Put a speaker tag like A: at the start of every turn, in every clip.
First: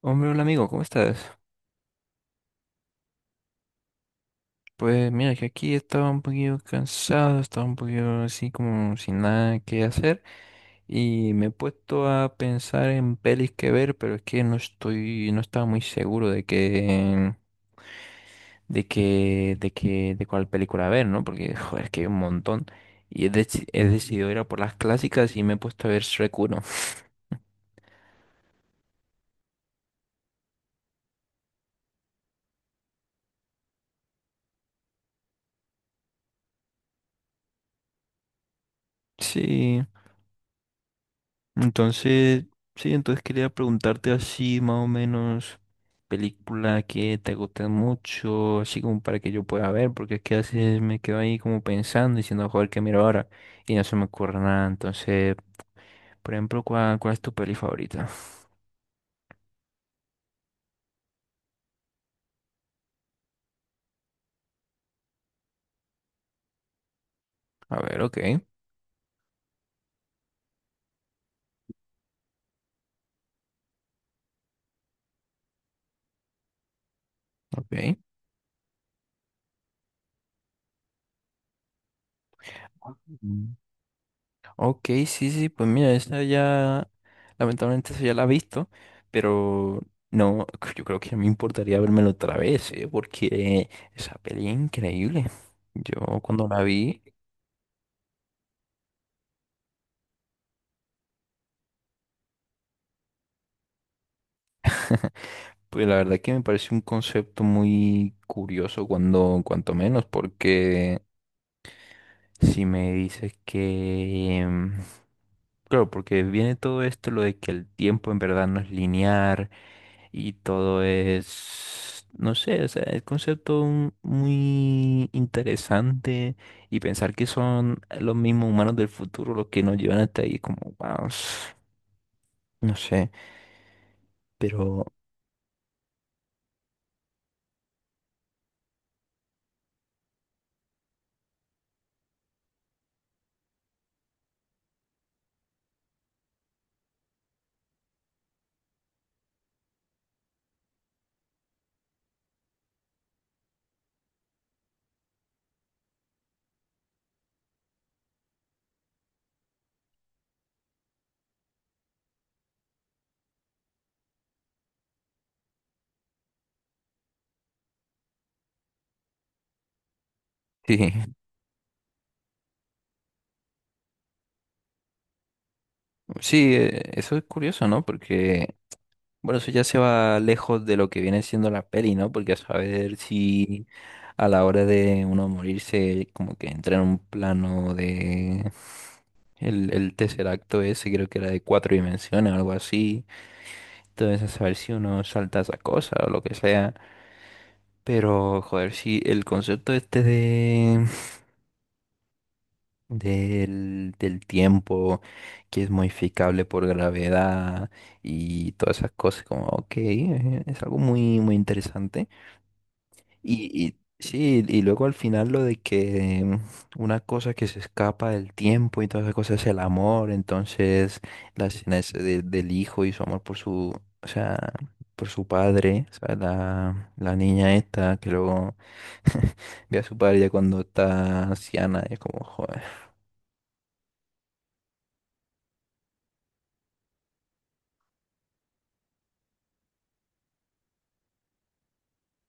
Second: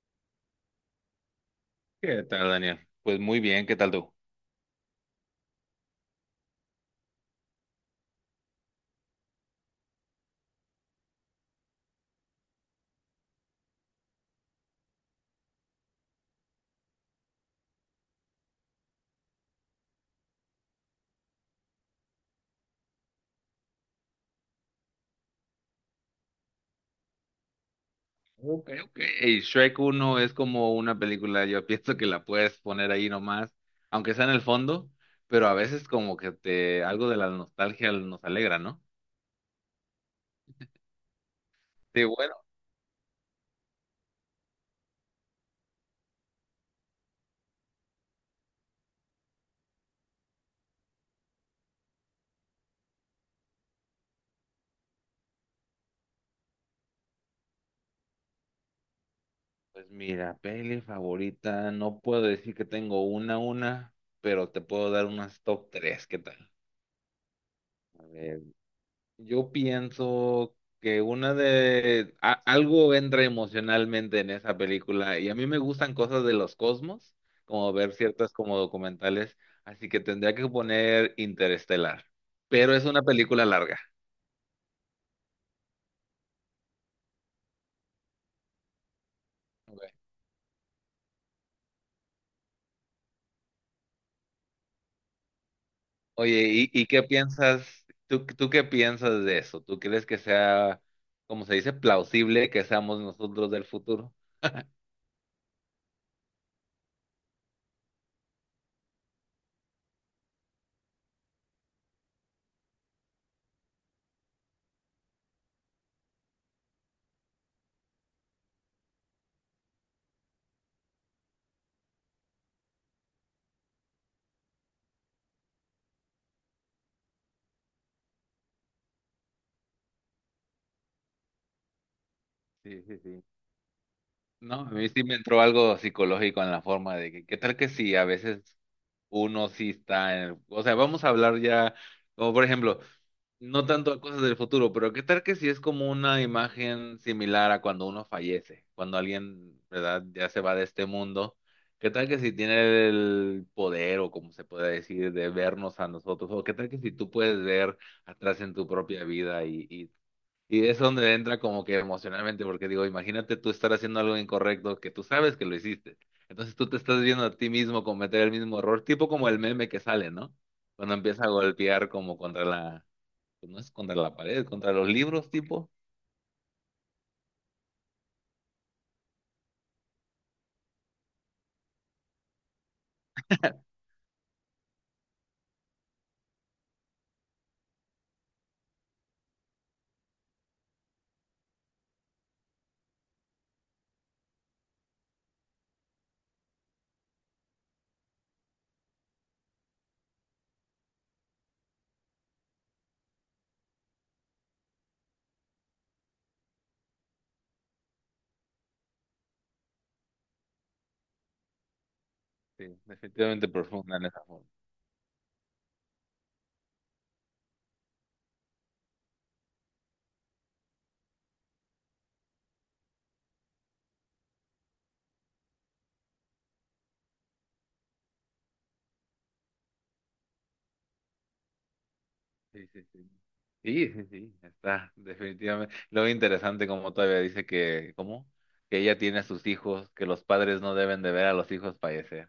A: Hombre, hola amigo, ¿cómo estás?
B: ¿Qué tal, Daniel? Pues muy bien, ¿qué tal tú?
A: Pues mira que aquí estaba un poquito cansado, estaba un poquito así como sin nada que hacer y me he puesto a pensar en pelis que ver, pero es que no estoy, no estaba muy seguro de de cuál película ver, ¿no? Porque joder, es que hay un montón y he decidido ir a por las clásicas y me he puesto a ver Shrek uno.
B: Ok, ok. Y Shrek uno es como una película, yo pienso que la puedes poner ahí nomás, aunque sea en el fondo, pero a veces como que te algo de la nostalgia nos alegra, ¿no?
A: Sí.
B: Sí, bueno,
A: Entonces, sí, entonces quería preguntarte así más o menos película que te guste mucho, así como para que yo pueda ver, porque es que a veces me quedo ahí como pensando, diciendo, joder, ¿qué miro ahora? Y no se me ocurre nada. Entonces, por ejemplo, cuál es tu peli favorita?
B: pues mira, peli favorita, no puedo decir que tengo una, pero te puedo dar unas top 3. ¿Qué tal?
A: A ver,
B: A
A: ok,
B: ver, yo pienso que una de algo entra emocionalmente en esa película y a mí me gustan cosas de los cosmos, como ver
A: ok.
B: ciertas como documentales, así que tendría que poner Interestelar, pero es una película
A: Mm.
B: larga.
A: Ok, sí, sí, pues mira, esa ya, lamentablemente esa ya la he visto, pero
B: Ok.
A: no, yo creo que no me importaría vérmelo otra vez, ¿eh? Porque esa peli es increíble. Yo
B: Oye,
A: cuando la
B: ¿y
A: vi,
B: qué piensas? ¿Tú qué piensas de eso? ¿Tú crees que sea, como se dice, plausible que seamos nosotros del futuro?
A: pues la verdad que me parece un concepto muy curioso cuando, cuanto menos. Porque si me dices que... claro, porque viene todo esto, lo de que el tiempo en verdad no es lineal y todo es, no sé, o sea, el concepto muy interesante, y pensar que son los mismos humanos del futuro los que nos llevan hasta ahí, como, wow, no
B: Sí, sí,
A: sé,
B: sí. No, a
A: pero
B: mí sí me entró algo psicológico en la forma de que, ¿qué tal que sí? A veces uno sí o sea, vamos a hablar ya, como por ejemplo, no tanto a cosas del futuro, pero qué tal que si es como una imagen similar a cuando uno fallece, cuando alguien, ¿verdad? Ya se va de este mundo. ¿Qué tal que si tiene el poder o como se puede decir de vernos a nosotros? ¿O qué tal que si tú puedes ver atrás en tu propia vida y es donde entra como que emocionalmente, porque digo, imagínate tú estar haciendo algo incorrecto que tú sabes que lo hiciste. Entonces tú te estás viendo a ti mismo cometer el mismo error, tipo como el meme que sale, ¿no?
A: sí,
B: Cuando empieza a golpear como contra la, pues no es contra la pared, contra los libros, tipo.
A: sí, eso es curioso, ¿no? Porque bueno, eso ya se va lejos de lo que viene siendo la peli, ¿no? Porque a saber si a la hora de uno morirse, como que entra en un plano de... el tercer acto ese creo que era de cuatro dimensiones o algo así. Entonces, a saber si uno salta esa cosa o lo que sea. Pero, joder, si el concepto este de... del tiempo que es modificable por gravedad y todas esas cosas, como, ok, es algo muy, muy interesante.
B: Sí, definitivamente
A: Y
B: profunda en esa
A: sí,
B: forma.
A: y luego al final lo de que una cosa que se escapa del tiempo y todas esas cosas es el amor, entonces la escena es del hijo y su amor por su, o sea, por su padre, o sea, la niña esta que luego ve a su padre ya cuando está anciana, es como, joder.
B: Sí, sí, sí. Sí, sí, sí, está, definitivamente. Lo interesante como todavía dice que, ¿cómo? Que ella tiene a sus hijos, que los padres no deben de ver a los hijos fallecer.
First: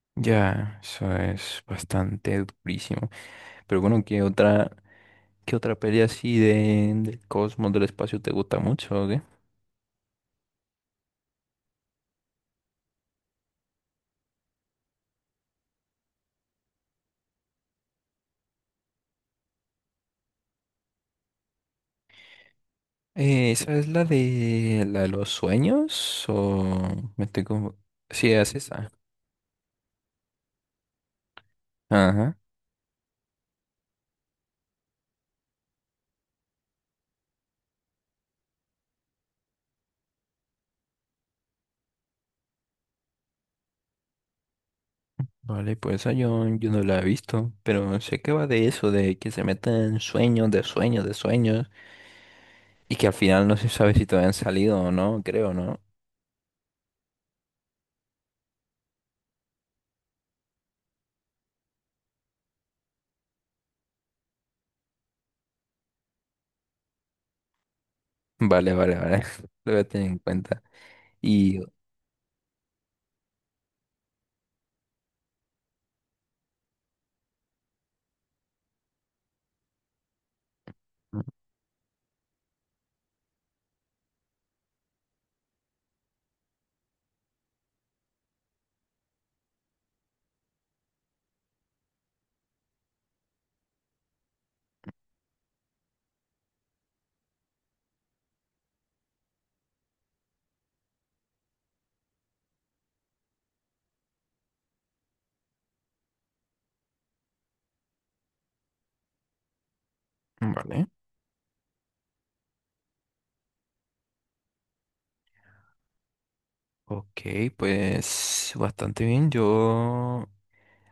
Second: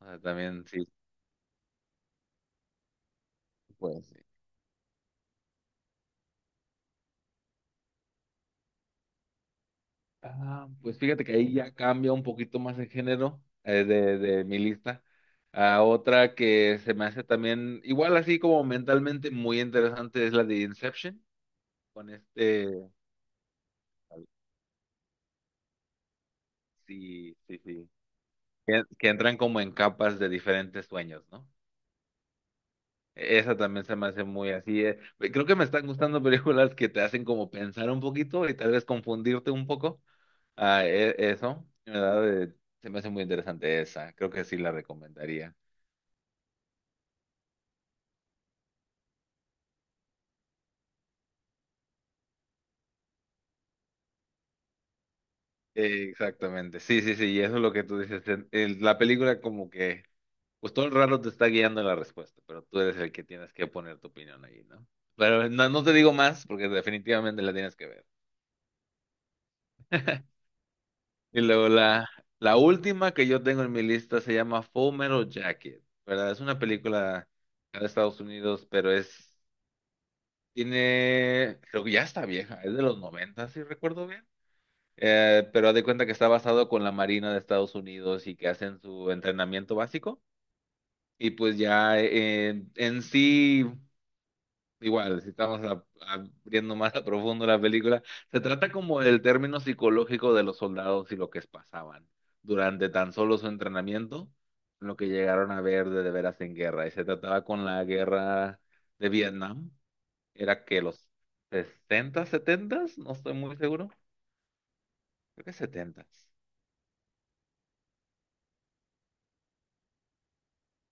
B: O sea, también
A: Ya,
B: sí,
A: eso es bastante durísimo. Pero bueno,
B: pues.
A: qué otra peli así de, del cosmos, del espacio te gusta mucho?
B: Ah, pues fíjate que ahí ya cambia un poquito más el género de, mi lista. A otra que se me hace también, igual así como mentalmente muy interesante, es la de Inception, con este,
A: ¿Esa es la de los sueños? ¿O me
B: sí,
A: estoy
B: sí,
A: como...
B: sí,
A: Sí, es
B: que,
A: esa.
B: que entran como en capas de diferentes sueños, ¿no?
A: Ajá.
B: Esa también se me hace muy así. Creo que me están gustando películas que te hacen como pensar un poquito y tal vez confundirte un poco. Ah, eso, ¿verdad? Se me hace muy interesante esa, creo que sí la recomendaría.
A: Vale, pues esa yo, yo no la he visto, pero sé que va de eso, de que se meten sueños, de sueños, de sueños, y que al final no se sabe si todavía han salido o no, creo, ¿no?
B: Exactamente, sí, sí, sí, y eso es lo que tú dices. En la película como que, pues todo el rato te está guiando la respuesta, pero tú eres el que tienes que poner tu opinión ahí, ¿no? Pero no, no te digo más porque definitivamente la tienes que ver.
A: Vale, vale, vale. Lo voy a tener en cuenta.
B: Y
A: Y...
B: luego la última que yo tengo en mi lista se llama Full Metal Jacket, ¿verdad? Es una película de Estados Unidos, pero es,
A: mm,
B: tiene, creo que ya está vieja, es de los 90 si recuerdo bien. Pero haz de cuenta que está basado con la Marina de Estados Unidos y que hacen su entrenamiento básico. Y pues ya en sí, igual, si abriendo más a profundo la película, se trata como del término psicológico de los soldados y lo que pasaban durante tan solo su entrenamiento, lo que llegaron a ver de veras en guerra. Y se trataba con la guerra de Vietnam, era que
A: vale.
B: los 60 70, no estoy muy seguro, creo que 70.
A: Ok, pues bastante bien. Yo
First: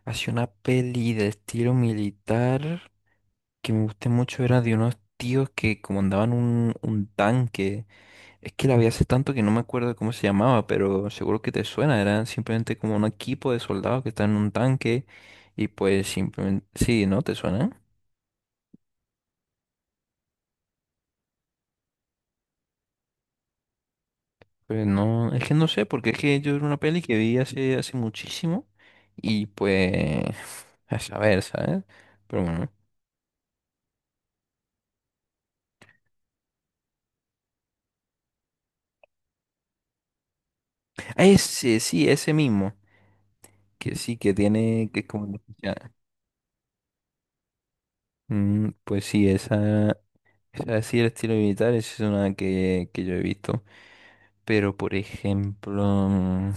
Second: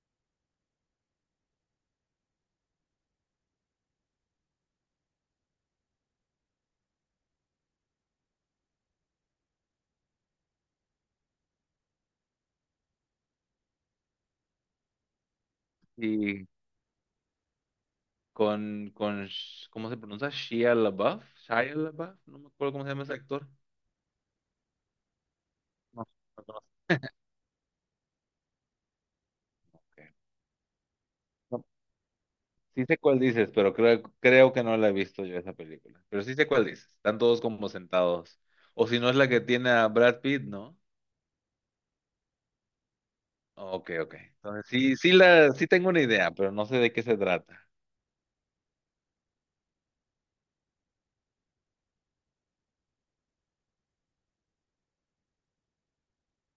A: hacía una peli de estilo militar que me gusté mucho, era de unos tíos que comandaban un tanque. Es que la vi hace tanto que no me acuerdo cómo se llamaba, pero seguro que te suena. Era simplemente como un equipo de soldados que está en un tanque y pues
B: Y
A: simplemente... Sí, ¿no? ¿Te suena?
B: con, ¿cómo se pronuncia? Shia LaBeouf, Shia LaBeouf, no me acuerdo cómo se llama ese actor.
A: Pues no, es que no sé,
B: No,
A: porque es que
B: no
A: yo era una
B: conozco.
A: peli que vi hace, hace muchísimo y pues... A saber,
B: No,
A: ¿sabes? Pero bueno.
B: sí sé cuál dices, pero creo que no la he visto yo esa película. Pero sí sé cuál dices. Están todos como sentados. O si no es la que tiene a Brad Pitt, ¿no?
A: Ah, ese, sí, ese mismo.
B: Ok,
A: Que
B: ok.
A: sí, que
B: Entonces
A: tiene...
B: sí,
A: que es como...
B: sí tengo una idea, pero no sé de qué se trata.
A: Mm, pues sí, esa, así el estilo militar es una que yo he visto. Pero por ejemplo, mm,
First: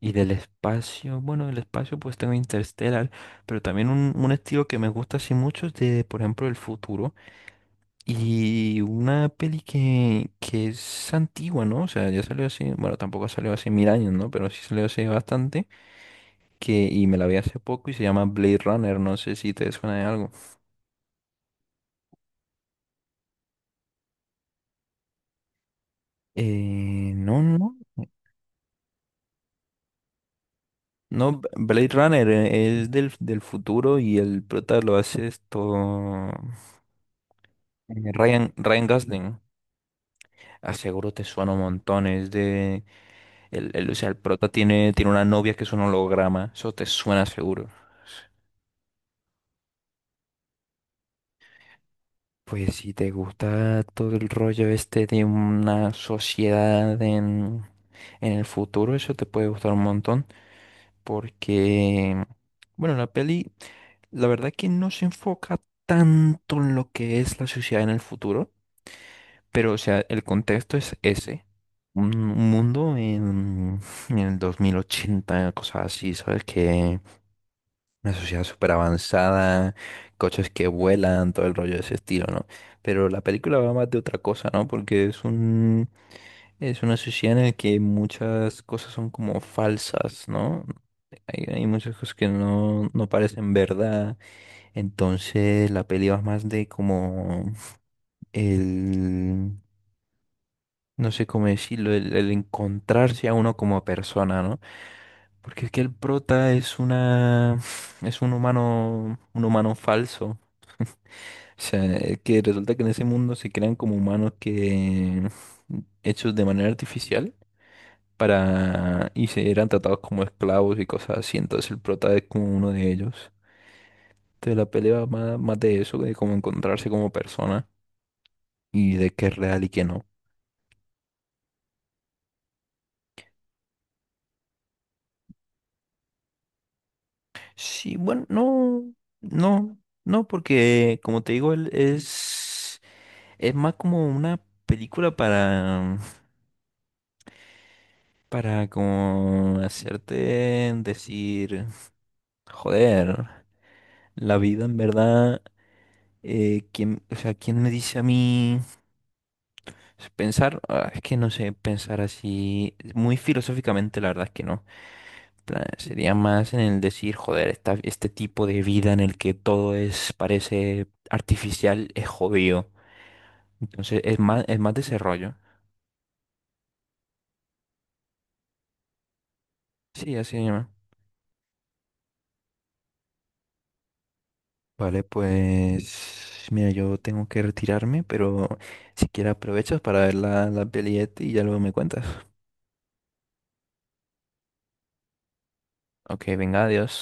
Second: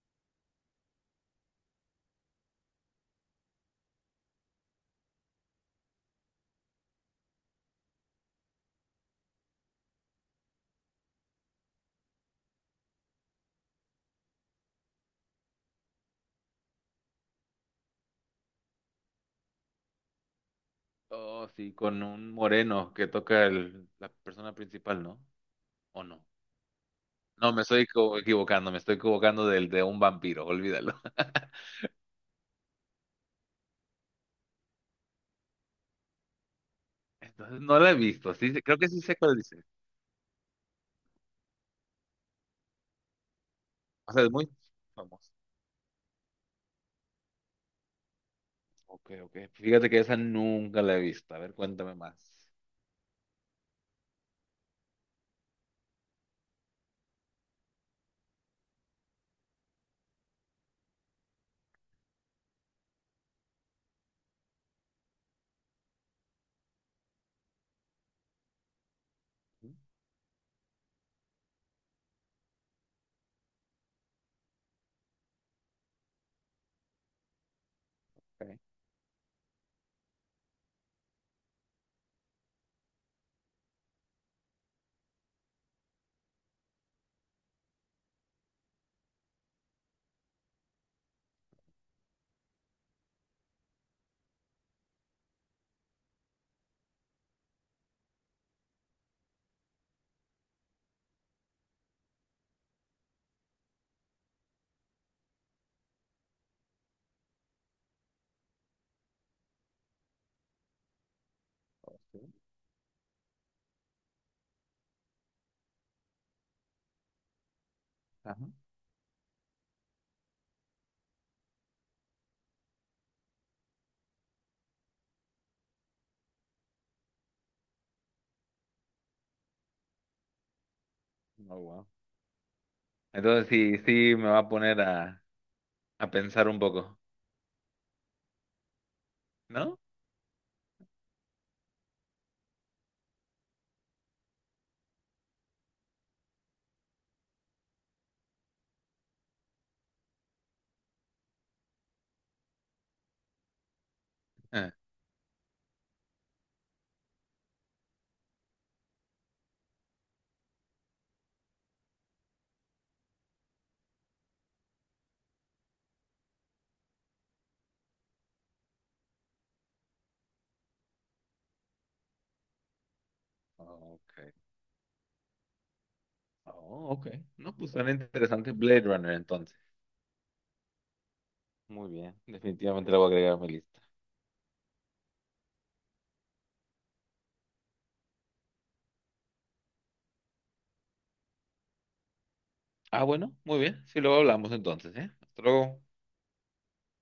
A: y del espacio, bueno, del espacio pues tengo Interstellar, pero también un estilo que me gusta así mucho es de, por ejemplo, el futuro. Y una peli que es antigua, ¿no? O sea, ya salió hace, bueno, tampoco salió hace mil años, ¿no? Pero sí salió hace bastante, que, y me la vi hace poco y se llama Blade Runner, no sé si te suena de algo.
B: Oh, sí, con un moreno que toca el, la persona principal, ¿no? ¿O no?
A: No,
B: No, me
A: no.
B: estoy equivocando, me estoy equivocando del de un vampiro, olvídalo.
A: No, Blade Runner es del futuro y el prota lo hace esto.
B: Entonces no la he visto,
A: Ryan,
B: sí, creo
A: Ryan
B: que sí sé
A: Gosling.
B: cuál dices.
A: Aseguro te suena un montón. Es de. O sea,
B: O
A: el
B: sea, es
A: prota
B: muy
A: tiene, tiene una
B: famoso.
A: novia que es un holograma. Eso te suena seguro.
B: Ok, ok. Fíjate que esa nunca la he visto. A ver, cuéntame más.
A: Pues si te gusta todo el rollo este de una sociedad en el futuro, eso te puede gustar un montón. Porque. Bueno, la peli. La verdad que no se enfoca tanto en lo que es la sociedad en el futuro, pero o sea, el contexto es ese. Un mundo en el 2080, cosas así, ¿sabes? Que una sociedad
B: Okay.
A: súper avanzada, coches que vuelan, todo el rollo de ese estilo, ¿no? Pero la película va más de otra cosa, ¿no? Porque es un, es una sociedad en la que muchas cosas son como falsas, ¿no? Hay muchas cosas que no, no parecen verdad, entonces la peli va más de como el, no sé cómo decirlo, el encontrarse a uno como persona, ¿no? Porque es que el prota es una, es un humano falso. O sea,
B: Ok.
A: es que resulta que en ese mundo se crean como humanos que hechos de manera artificial
B: Ajá.
A: para y se eran tratados como esclavos y cosas así. Entonces el prota es como uno de ellos. Entonces la pelea va más, más de eso, de cómo encontrarse como persona, y de qué es real y qué no.
B: Oh, wow. Entonces sí, sí me va a poner a pensar un poco,
A: Sí, bueno, no, no,
B: ¿no?
A: no, porque como te digo, él es más como una película para como hacerte decir, joder, la vida
B: Ah,
A: en verdad, ¿quién, o sea, quién me dice a mí pensar? Ah, es que no sé, pensar así, muy filosóficamente, la verdad es que no. Plan, sería más en el decir, joder, este tipo de vida en el que todo es, parece artificial, es jodido. Entonces
B: ok.
A: es más desarrollo.
B: Oh, ok. No, pues suena interesante Blade Runner entonces.
A: Sí, así se llama.
B: Muy bien, definitivamente la voy a agregar a mi lista.
A: Vale, pues mira, yo tengo que retirarme, pero si quieres aprovechas para ver la peli esta y ya luego me cuentas.
B: Ah, bueno, muy bien. Sí, luego hablamos entonces, ¿eh? Hasta luego.
A: Ok, venga, adiós.